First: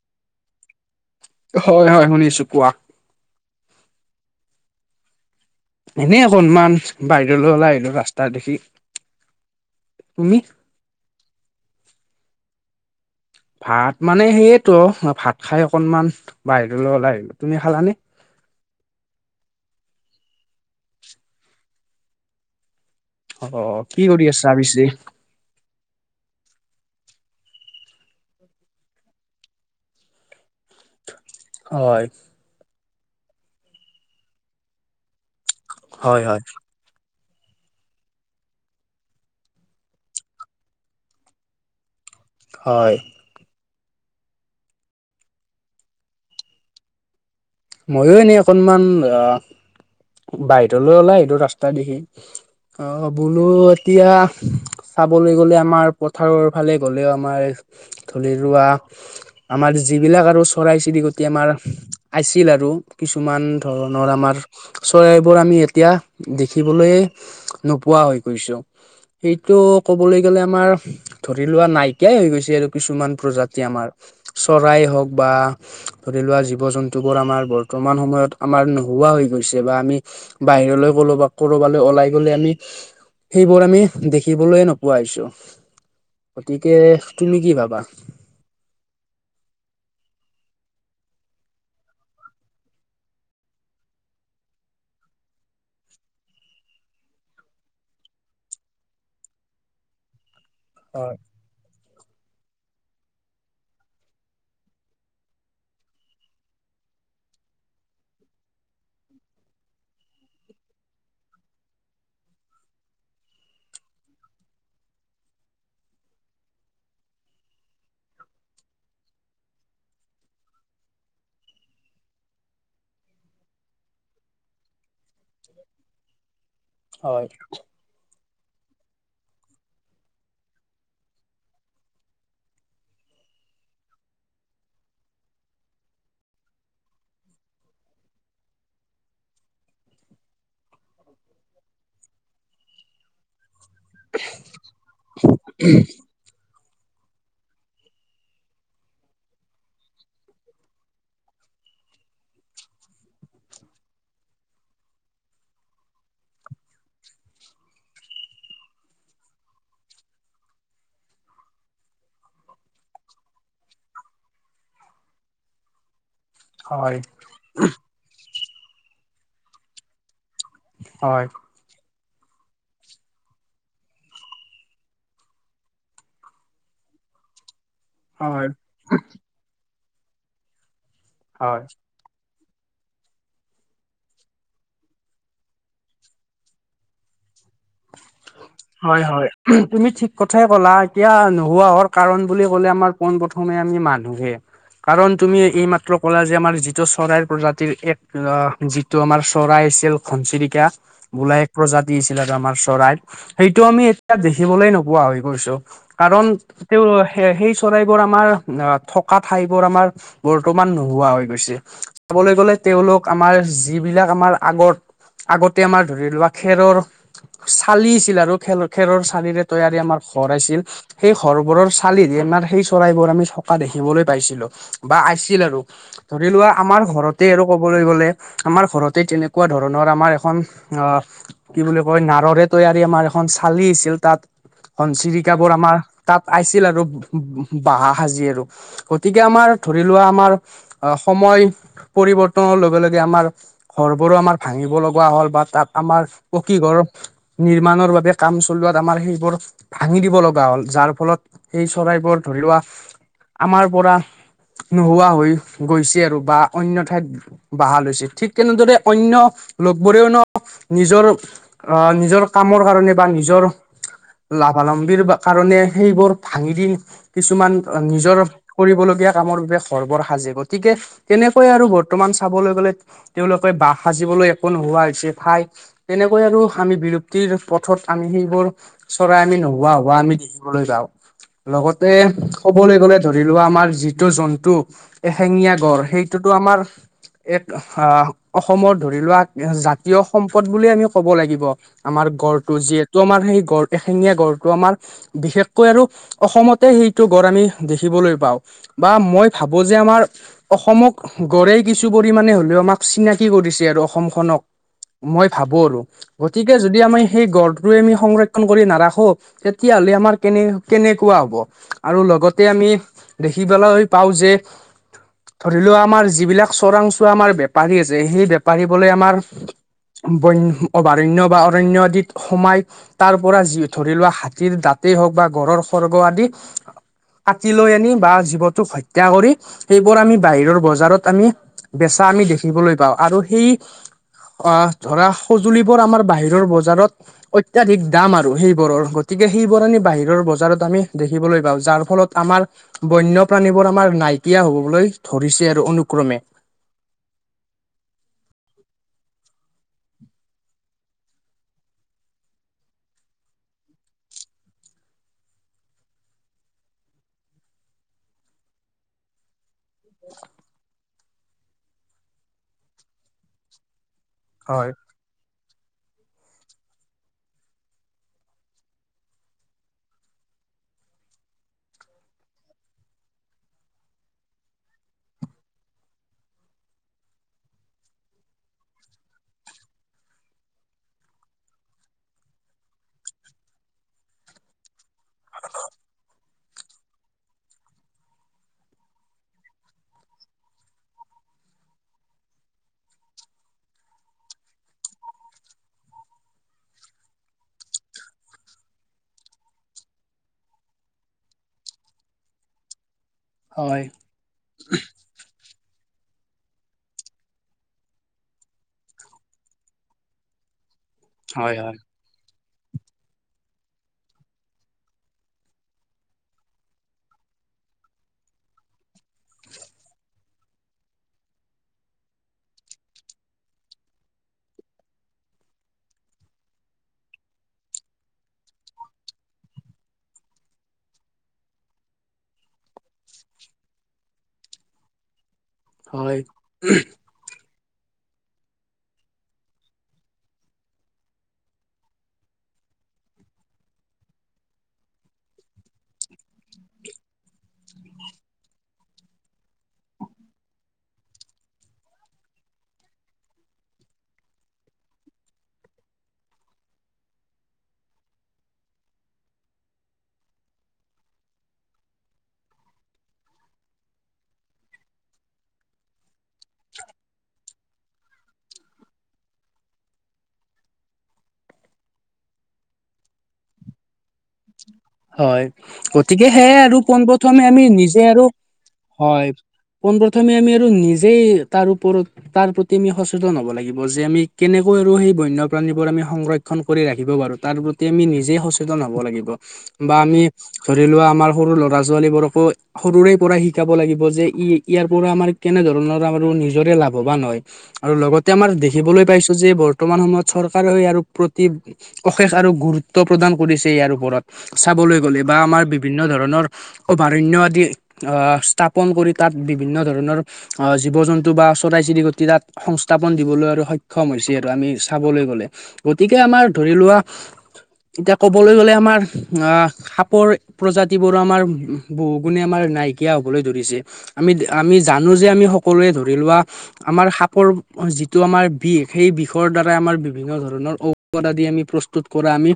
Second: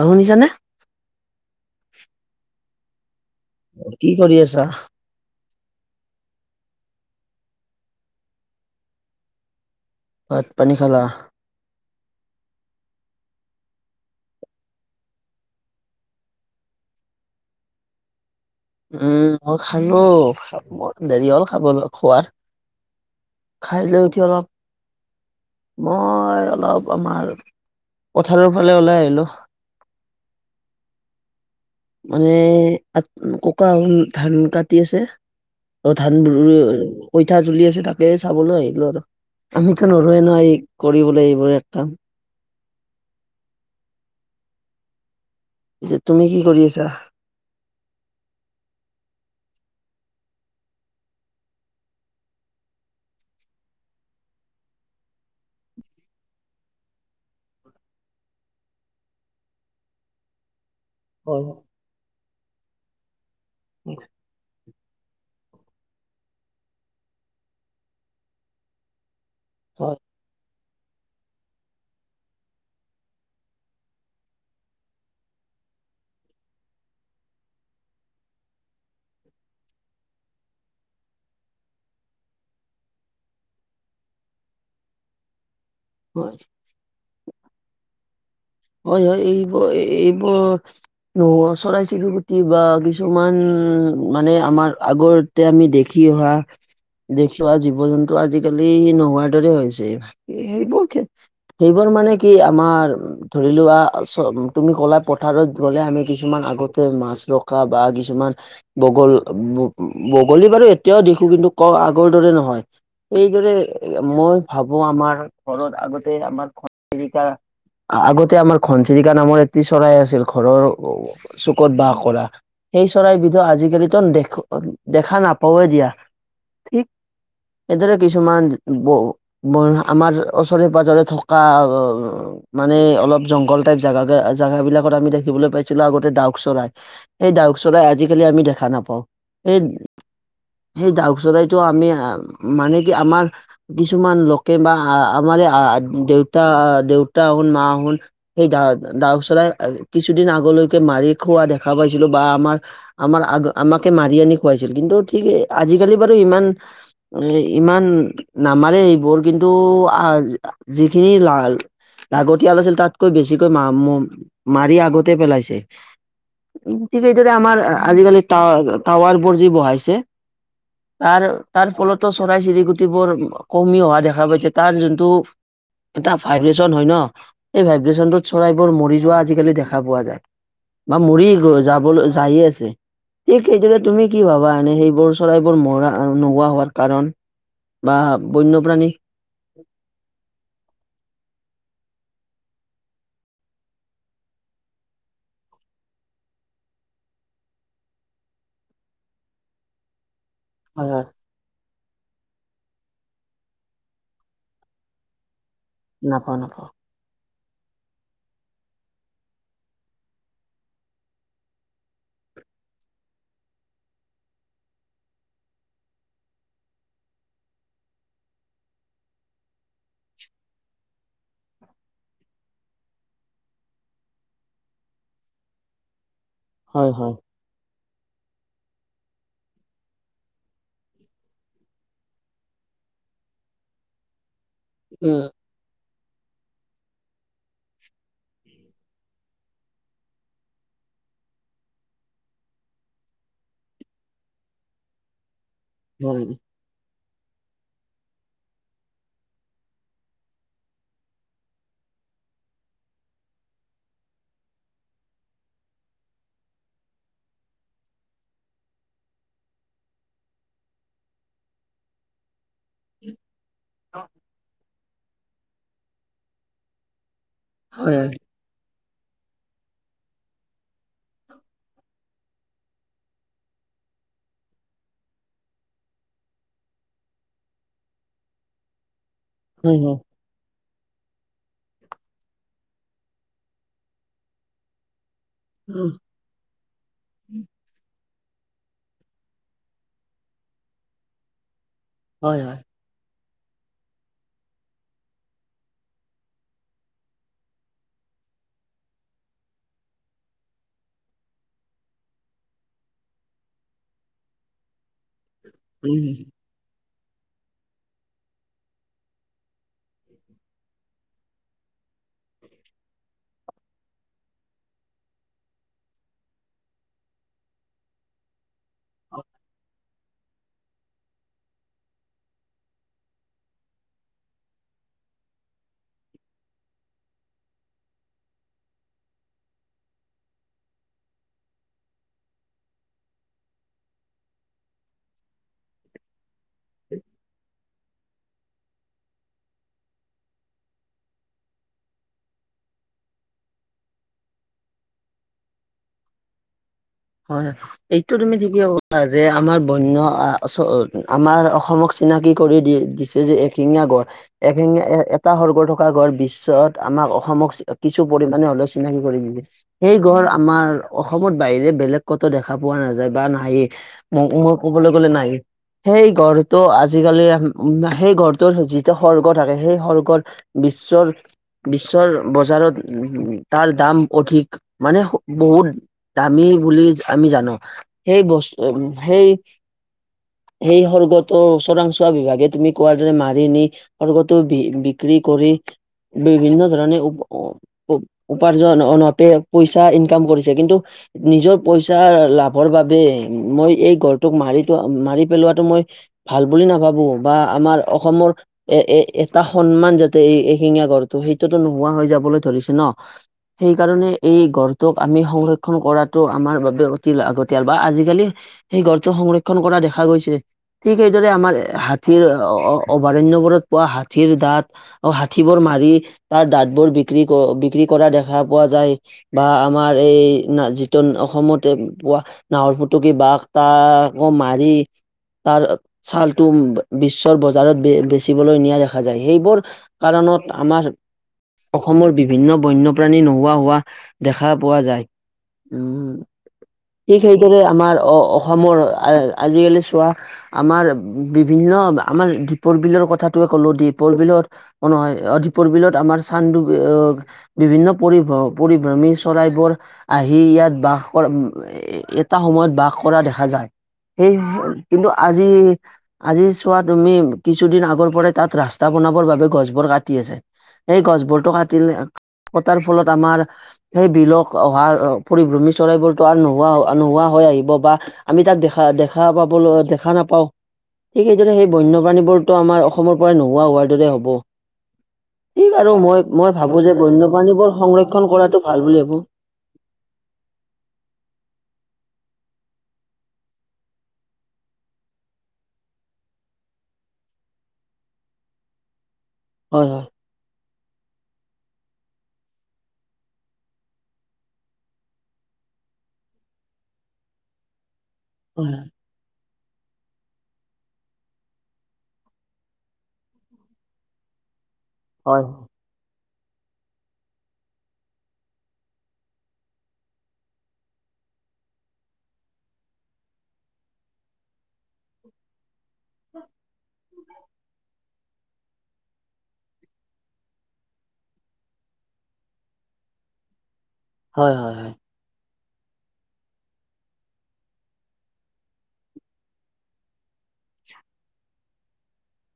অ শুনিছানে? হয় হয় শুনিছোঁ কোৱা। কি কৰি আছা? এনেই অকনমান বাহিৰলৈ ওলাই আহিলোঁ ৰাস্তা দেখি। তুমি ভাত পানী খালা? ভাত মানে সেইয়েতো, ভাত খাই অকনমান বাহিৰলৈ ওলাই আহিলোঁ। তুমি খালানে? উ, মই খালোঁ, দেৰি হ'ল খাবলৈ খোৱাৰ। অ খাই কি লৈ কৰি উঠি আছা অলপ, পিছে মই অলপ আমাৰ পথাৰৰ ফালে ওলাই আহিলোঁ। হয় মানে ককা ধান কাটি আছে। ত' ধান হয় হয় ৰো-পইঠা তুলি আছে তাকে চাবলৈ আহিলোঁ আৰু। আমিতো নৰুয়েই ন, এই কৰিবলৈ এইবোৰ এক কাম। হয়। পিছে তুমি কি কৰি আছা? ময়ো এনেই অকনমান আ বাহিৰলৈ ওলাই আহিলোঁ ৰাস্তা দেখি। অ' বোলো এতিয়া চাবলৈ গ'লে আমাৰ পথাৰৰ ফালে গলেও আমাৰ ধৰি লোৱা আমাৰ যিবিলাক আৰু চৰাই চিৰিকটি হয় আমাৰ আছিল আৰু কিছুমান ধৰণৰ আমাৰ চৰাইবোৰ আমি এতিয়া দেখিবলৈ নোপোৱা হৈ গৈছোঁ। এইটো হয় ক'বলৈ গ'লে আমাৰ ধৰি লোৱা নাইকিয়াই হৈ গৈছে আৰু কিছুমান প্ৰজাতি আমাৰ, চৰাই হওক বা ধৰি লোৱা জীৱ জন তোবোৰ আমাৰ বৰ্তমান সময়ত আমাৰ নোহোৱা হৈ গৈছে বা আমি বাহিৰলৈ গলো বা ক'ৰবালৈ ওলাই গলে আমি সেইবোৰ আমি দেখিবলৈ নোপোৱা হৈছোঁ। হয় গতিকে তুমি কি ভাবা? হয় হয় এইবৰ-এইবোৰ ন, চৰাই-চিৰিকুটি বা কিছুমান মানে আমাৰ আগতে আমি দেখি অহা দেখিওৱা জীৱ-জন্তু আজিকালি নোহোৱাৰ দৰে হৈছে। সেইবোৰ হয় সেইবোৰ মানে কি আমাৰ ধৰি লোৱা চ তুমি ক'লা পথাৰত গ'লে আমি কিছুমান আগতে মাছ ৰখা বা কিছুমান বগল-বগলী বাৰু এতিয়াও দেখো কিন্তু ক আগৰ দৰে নহয়। এইদৰে মই ভাবো আমাৰ ঘৰত আগতে আমাৰ ঘনচিকা আগতে আমাৰ ঘনচিৰিকা নামৰ এটি চৰাই আছিল। ঘৰৰ চুকত বাস কৰা। সেই চৰাইবিধো আজিকালিতো দেখ-দেখা নাপাৱেই দিয়া। হয় এইদৰে কিছু কিছুমান ব-আমাৰ ওচৰে-পাজৰে থকা অ মানে অলপ জংঘল টাইপ জাগা-জাগা বিলাকত আমি দেখিবলৈ পাইছিলো আগতে ডাউক চৰাই। সেই ডাউক চৰাই আজিকালি আমি দেখা নাপাওঁ। এই সেই ডাউক চৰাইটো আমি মানে কি আমাৰ কিছুমান লোকে বা আমাৰে আ-দেউতা দেউ তাহুন মাহুন সেই দা-দাউ চৰাই কিছুদিন আগলৈকে মাৰি খোৱা দেখা পাইছিলো। বা আমাৰ আমাৰ আগ-আমাকে মাৰি আনি খুৱাইছিল। কিন্তু ঠিক আজিকালি বাৰু ইমান এই ইমান নামাৰেই এইবোৰ কিন্তু যিখিনি লাল লাগতিয়াল আছিল তাতকৈ বেছিকৈ মা-ম-মাৰি আগতে পেলাইছে। ঠিক এইদৰে আমাৰ আজিকালি টাৱ-টাৱাৰবোৰ যে বহাইছে হয় তৰ-তাৰ ফলত ত, চৰাই চিৰিকতিবোৰ কমি অহা দেখা পাইছোঁ। তাৰ যুনটো এটা ভাই পিছত হয় ন, এই ভাইব্ৰেচনটো হয় চৰাইবোৰ মৰি যোৱা আজিকালি দেখা পোৱা যায়। বা মৰি গৈ হয়। যাবলৈ যায়ে আছে। ঠিক সেইটো তুমি কি ভাবা, এনে সেইবোৰ চৰাইবোৰ মৰা নোহোৱা হোৱাৰ কাৰণ? বা বন্যপ্ৰাণী হয় হয় তুমি ঠিক কথাই ক'লা, এতিয়া হুৱ হৰ কাৰণ বুলি ক'লে আমাৰ পোন প্ৰথমে আমি মানুহে। কাৰণ তুমি এইমাত্ৰ ক'লা যে আমাৰ যিটো চৰাইৰ প্ৰজাতিৰ এক যিটো আমাৰ চৰাই আছি ঘনচিৰিকা হয় হয় বোলা এক প্ৰজাতি আছিলে। আমাৰ চৰাইত, সেইটো আমি এতিয়া দেখিবলে নোপোৱা হৈ গৈছো। কাৰণ নাপাওঁ নাপাওঁ তেওঁ সে-সেই চৰাইবোৰ আমাৰ থকা ঠাইবোৰ আমাৰ বৰ্তমান নোহোৱা হৈ গৈছে। চাবলৈ গ'লে তেওঁলোক আমাৰ যিবিলাক আমাৰ আগত, আগতে আমাৰ ধৰি লোৱা খেৰৰ [inaudible] চালি আছিল আৰু খেৰ-খেৰৰ চালিৰে তৈয়াৰী আমাৰ ঘৰ আছিল। সেই ঘৰ বোৰৰ চালি দি আমাৰ সেই চৰাইবোৰ আমি থকা দেখিবলৈ পাইছিলো বা আছিল আৰু। ধৰি লোৱা আমাৰ হয় হয় ঘৰতে আৰু ক'ব কবলৈ গ'লে, আমাৰ ঘৰতে তেনেকুৱা ধৰণৰ আমাৰ এখন কি বুলি নাৰৰে তৈয়াৰী আমাৰ এখন চালি আছিল তাত উম ঘনচিৰিকাবোৰ আমাৰ তাত আইছিল আৰু বহা সাজি আৰু, গতিকে আমাৰ ধৰি লোৱা আমাৰ অ সময় পৰিৱৰ্তনৰ লগে লগে আমাৰ ঘৰবোৰো আমাৰ ভাঙিব লগা হ'ল বা তাত আমাৰ হয় নিৰ্মণৰ বাবে কাম চলোৱাত আমাৰ সেইবোৰ ভাঙি দিব লগা হ'ল। যাৰ ফলত সেই চৰাইবোৰ ধৰি লোৱা আমাৰ পৰা নোহোৱা হৈ গৈছে আৰু বা অনন্য ঠাইত বাহ লৈছে। ঠিক তেনেদৰে অনন্য লগবোৰেও ন নিজৰ অ নিজৰ কামৰ কাৰণে বা নিজৰ লাভা লা কৰণে ভাঙি দি কিছুমান হয় নিজৰ কৰি কামৰ বাবে ঘৰ বৰ সাজিব, গতিকে তেনেকৈ আৰু বৰ্তমান চাবলৈ গ'লে তেওঁলোকে বাহ সাজে জিবলৈ একো নোহোৱা হৈছে ঠাই তেনে কৈ আৰু আমি বিৰপ্তিৰ পথত আমি সেইবোৰ চৰাই আমি নোহোৱা হয় হয় হোৱা হয় আমি দেখিবলৈ পাওঁ। লগতে ক'বলৈ গ'লে ধৰি লোৱা আমাৰ যিটো জন্তু এশেঙীয়া গড় সেইটোতো আমাৰ এক আহ অসমত ধৰি লোৱা জাতীয় সম্পদ বুলিুল আমি কব লাগিব আমাৰ হয় হয় গড়তটো হয় যিহেতু আমাৰ সেই গড় এশেঙীয়া গড়টো আমাৰ বিশেষকৈ আৰু অসমতে সেইটো গড় আমি দেখিবলৈ পাওঁ বা মই ভাবো যে আমাৰ অসমক গঢ় কিছু পৰিমণে হ'লেও আমাক চিনাকি কৰি অসমখনক মই ভো আৰু উম গতিে যদি আমি সেই গৰটোৱে আমি সংৰক্ষণ কৰি নাৰাখো তেতিয়া হলে আমাৰ কেনে কেনেকুৱা হ'ব আৰু লগতে আমি দেখিবলৈ পাওঁ যে ধৰি লও আমাৰ যিবিলাক চোৰাংচোৱা আমাৰ বেপাৰী আছে সেই বেপাৰ পাৰিবলৈ আমাৰ বন অভয়াৰণ্য বা অৰণ্য আদিত সোমাই তাৰ পৰাি ধৰি লোৱা হাতীৰ দাতেই হওক বা গড় সৰ্গ আদি কাটি লৈ আনি বা জীৱটোক হত্যা কৰি সেইবোৰ আমি বাহিৰৰ বজাৰত আমি বেচ চাহ আমি দেখিবলৈ পাওঁ আৰু সেই অ ধৰা সঁজুলিবোৰ আমাৰ বাহিৰৰ বজাৰত অ অত্যাধিক দাম আৰু সেইবোৰৰ গতিকে সেইবোৰ আমি বাহিৰৰ বজাৰত আমি দেখিবলৈ পাওঁ যাৰ ফলত আমাৰ বন্যপ্ৰাণীবোৰ আমাৰ নাইকিয়া হবলৈ ধৰিছে আৰু অনুক্ৰমে [inaudible] হয় এইটো তুমি ঠিকো যে আমাৰ বন্য আমাৰ অসমক চিনাকি কৰি দি দিছে যে এশিঙা গড় এশিঙা এটা সৰ্গ থকা গড় বিশ্বত আমাৰ অসমক কিছু পৰিমাণে হলেও চিনাকি কৰিব সেই ঘৰ আমাৰ অসমত বাহিৰে বেলেগ ক'ত দেখা পোৱা নাযায় বা নাইয়ে ম' মই হয় ক'বলৈ গ'লে নাই সেই ঘৰ ত' আজিকালি সেই ঘৰটোৰ যিটো সৰ্গ থাকে সেই সৰ্গত বিশ্বৰ বিশ্বৰ বজাৰত তাৰ দাম অধিক মানে বহুত দামী বুলি আমি জানো সেই বস্তু সেই সেই সৰ্গটো চোৰাংচোৱা বিভাগে তুমি কোৱাৰ দৰে মাৰি নি সৰ্গটো বি- বিক্ৰী কৰি কৰি বিভিন্ন ধৰণে উ-উপাৰ্জনঅতে পইচা ইনকাম কৰিছে কিন্তু নিজৰ পইচা লাভৰ বাবে মই এই গঢ়টোক মাৰিটো মাৰি পেলোৱাটো মই ভাল বুলি নাভাবো বা আমাৰ অসমৰ এ, এ, এটা সন্মান যাতে এই এশিঙীয়া গঢ়টো সেইটোটো নোহোৱা হৈ যাবলৈ ধৰিছে ন হয় সেইকাৰণে এই গড়টোক আমি সংৰ কৰাটো আমাৰ বাবে অতি লাগতিয়াল বা আজিকালি সেই গঢ়টো সংৰক্ষণ কৰা দেখা গৈছে। ঠিক সেইদৰে হয় আমাৰ হয় হাতীৰ অভ-অভয়াৰণ্যবোৰত পোৱা হাঠীৰ দাঁত হঠী বোৰ মাৰি তাৰ দাঁত বোৰ বিক্ৰী ক বিক্ৰী কৰা দেখা পোৱা যায় বা আমাৰ এই না যিটো অসমতে পোৱা নাহৰ ফুটুকি বাঘ তাক আকৌ মাৰি তাৰ ছালটো বিশ্বৰ বজাৰত বেচিবলৈ নিয়া দেখা যায় সেইবোৰ কাৰ [unintelligible] আমাৰ। অসমৰ বিভিন্ন বন্যপ্ৰাণী নোহোৱা হোৱা দেখা পোৱা যায় উম, হয় ঠিক সেইদৰে আমাৰ অ-অসমৰ আ-আজিকালি পোৱা আমাৰ বিভিন্ন আমাৰ দীপৰ বিলৰ কথাটোৱে ক'লো দ্বীপৰ বিলত নহয় দীপৰ বিলত আমাৰ চানদুবি বিভিন্ন পৰি- পৰিভ্ৰমী চৰাইবোৰ আহি ইয়াত বাস কৰা এটা সময়ত বাস কৰা দেখা যায় সেই কিন্তু আজি, আজি চোৱা তুমি কিছুদিন আগৰ পৰাই তাত ৰাস্তা বনাবৰ বাবে গছবোৰ কাটি আছে সেই গছ বোৰতো কাটিলে কটাৰ ফলত আমাৰ সেই বিলক অহা পৰিভ্ৰমী চৰাইবোৰ ত' নোহোৱা, নোহোৱা হৈ আহিব বা আমি তাক দেখা, দেখা পাবলৈ দেখা নাপাওঁ, ঠিক সেইদৰে সেই বন্যপ্ৰাণীবোৰতো আমাৰ অসমৰ পৰাই নোহোৱা হোৱাৰ দৰে হ'ব। হয়। ঠিক আৰু মই গতিকে মই সেয়ে ভাবো আৰু যে পোন প্ৰথমে আমি বন্যপ্ৰাণীবোৰ নিজে আৰু সংৰক্ষণ কৰাটো ভাল বুলি ভাবো হয়। পোনপ্ৰথমে আমি আৰু নিজেই তাৰ ওপৰত তাৰ প্ৰতি আমি সচেতন হ'ব লাগিব, যে আমি কেনেকৈ আৰু সেই বন্যপ্ৰাণীবোৰ আমি সংৰক্ষণ কৰি ৰাখিব। তাৰ প্ৰতি আমি নিজে সচেতন হ'ব লাগিব হয় বা হয় আমি ধৰি লোৱা আমাৰ সৰু ল'ৰা-ছোৱালীবোৰকো সৰুৰে পৰা শিকাব লাগিব যে ই ইয়াৰ পৰা আমাৰ কেনে কেনে ধৰণৰ আৰু নিজৰে লাভৱান হয়। আৰু লগতে আমাৰ দেখিবলৈ পাইছোঁ যে বৰ্তমান সময়ত চৰকাৰেও ইয়াৰ প্ৰতি অশেষ আৰু গুৰুত্ব প্ৰদান কৰিছে ইয়াৰ ওপৰত। চাবলৈ গ'লে বা হয় আমাৰ বিভিন্ন ধৰণৰ অভয়াৰণ্য আদি অহ, স্থাপন কৰি তাত বিভিন্ন ধৰণৰ অহ, জীৱ-জন্তু বা চৰাই-চিৰিকতি তাত সংস্থাপন দিবলৈ আৰু সক্ষম হৈছে আৰু আমি চাবলৈ গ'লে। গতিকে আমাৰ ধৰি লোৱা এতিয়া ক'বলৈ গ'লে আমাৰ অহ, সাপৰ প্ৰজাতিবোৰো আমাৰ বহু গুণে আমাৰ নাইকিয়া হ'বলৈ ধৰিছে। আমি, হয় হয় হয় আমি হয় জানোঁ যে আমি সক সকলোৱে ধৰি লোৱা আমাৰ সাপৰ যিটো আমাৰ বিষ, সেই বিষৰ দ্বাৰাই আমাৰ বিভি বিভিন্ন ধৰণৰ ঔষধ আদি আমি প্ৰস্তুত কৰা আমি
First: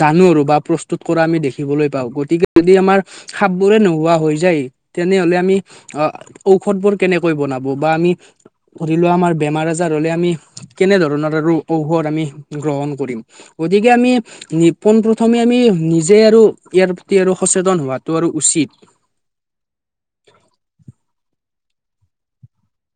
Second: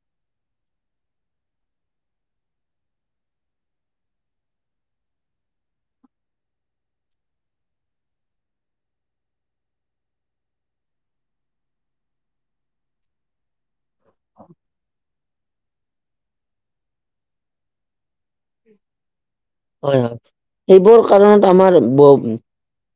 জানোঁ আৰু বা প্ৰস্তুত কৰা আমি দেখিবলৈ পাওঁ। গতিকে যদি আমাৰ সাপবোৰে নোহোৱা হয় যায় তেনেহ'লে আমি আমি অহ, ঔষধবোৰ কেনেকৈ বনাব বা আমি ধৰিলোৱা আমাৰ বেমাৰ-আজাৰ হ'লে, আমি কেনে ধৰণৰ আৰু ঔষধ আমি গ্ৰহণ কৰিম। গতিকে আমি পোনপ্ৰথমে আমি নিজে আৰু ইয়াৰ প্ৰতি আৰু সচেতন হোৱাত হয়, হয়। সেইবোৰ কাৰণত আমাৰ ব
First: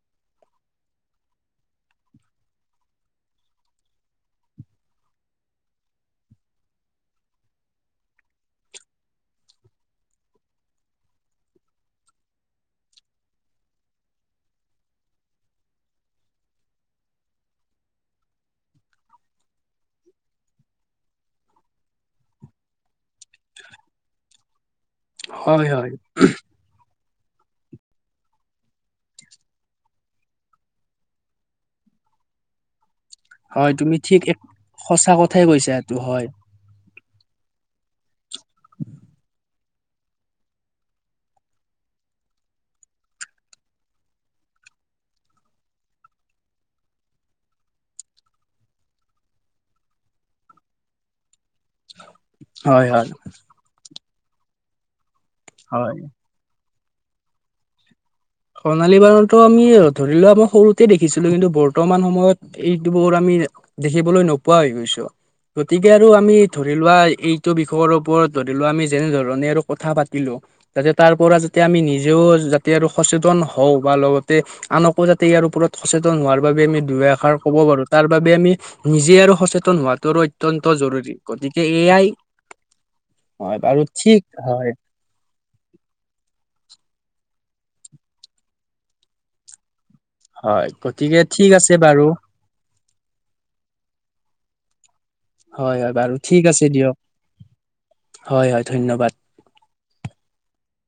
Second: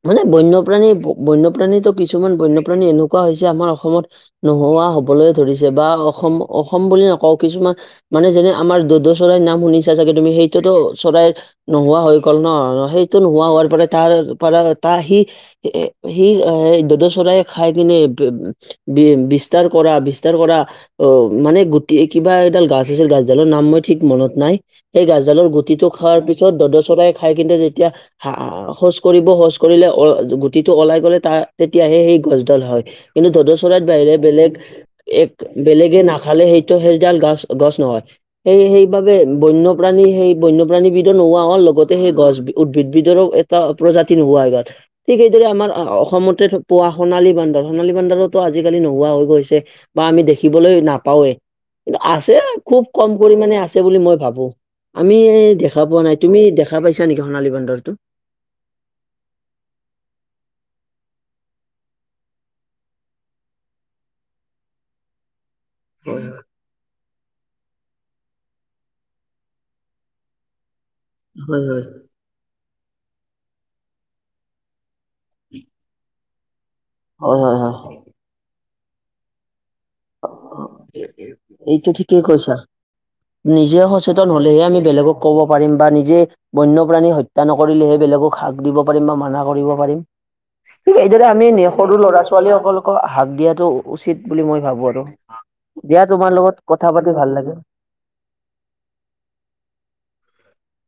মানে বন্যপ্ৰাণী, বন্যপ্ৰাণীতো কিছুমান বন্যপ্ৰাণী এনেকুৱা হৈছে আমাৰ অসমত নোহোৱা হোৱা হ'বলৈ ধৰিছে বা অসম, অসম বুলি নকওঁ কিছুমান মানে যেনে আমাৰ দ'দ চৰাইৰ নাম শুনিছা চাগে। সেইটোতো চৰাই নোহোৱা হৈ গ'ল ন' সেইটো নোহোৱা হোৱাৰ পৰা তাৰপৰা তাৰ সি দ'দ চৰায়ে খাই কিনে বি-বিস্তাৰ কৰা বিস্তা বিস্তাৰ কৰা অহ, মানে গোটি কিবা এডাল গাছ আছিল, গাছডালৰ নাম মই ঠিক মনত নাই। সেই গছডালৰ হয় গুটিটো হয়। খোৱাৰ পিছত দ'দ চৰাই খাই কিন্তে যেতিয়া হা শৌচ কৰিব, শৌচ কৰিলে গুটিটো ওলাই গ'লে তাৰ তেতিয়াহে সেই গছডাল হয়। কিন্তু দ'দ হয় চৰাইৰ তুমি বাহিৰে ঠিক এক বেলেগ সঁচা এক, কথাই কৈছা এইটো বেলেগে হয় নাখালে সেইটো সেইডাল গাছ গছ গছ নহয়। সেই সেইবাবে বন্য প্ৰাণী সেই বন্যপ্ৰাণী বিধও নোহোৱা লগতে সেই গছ উদ্ভিদ বিধও এটা প্ৰজাতি নোহোৱা হয় গ'ল। ঠিক সেইদৰে আমাৰ অসমতে পোৱা সোণালী বান্দৰ, সোণালী বান্দৰোতো আজিকালি নোহোৱা হৈ গৈছে। বা আমি দেখিবলৈ নাপাওঁৱেই কিন্তু আছে, খুব হয় হয় কম পৰিামানে আছে বুলি মই ভাবোঁ। আমি দেখা হয়। পোৱা নাই। তুমি দেখা পাইছা নেকি সোণালী বন্দৰটো? সোণালী বান্দৰটো আমি ধৰি লোৱা আমাৰ সৰুতে দেখিছিলোঁ, কিন্তু বৰ্তমান সময়ত এইবোৰ আমি দেখিবলৈ নোপোৱা হৈ গৈছোঁ, গতিকে আৰু আমি ধৰিলোৱা এই এইটো বিষয়ৰ ওপৰত ধৰিলোৱা আমি যেনেধ ধৰণে আৰু কথা পাতিলোঁ। যাতে তাৰ পৰা যাতে হয় আমি হয় নিজেও যাতে আৰু সচেতন হওঁ বা লগতে আনক উপজাতি যাতে ইয়াৰ ওপৰত সচেতন হোৱাৰ বাবে আমি দুইষাৰ হয় ক'ব হয় পাৰোঁ, তাৰবাবে আমি নিজে আৰু সচেতন সচেতন হোৱাটোৰো অত্যন্ত হয় জৰুৰী, গতিকে এইটো এয়াই ঠিকেই কৈছা হয় নিজে বাৰু ঠিক সচেতন হ'লেহে হয় আমি বেলেগক ক'ব পাৰিম বা নিজে বন্যপ্ৰাণী হত্যা হত্যা নকৰিলেহে বেলেগক হাক দিব পাৰিম বা মানা কৰিব পাৰিম। হয় ঠিক গতিকে এইদৰে আমি ঠিক আছে সৰু বাৰু ল'ৰা-ছোৱালীসকলকো হাক দিয়াতটো উচিত বুলি মই ভাবোঁ আৰু। হয় হয় দিয়া বাৰু তোমাৰ ঠিক লগত আছে কথা দিয়ক পাতি ভাল লাগিল। হয় হয় ধন্যবাদ [unintelligible]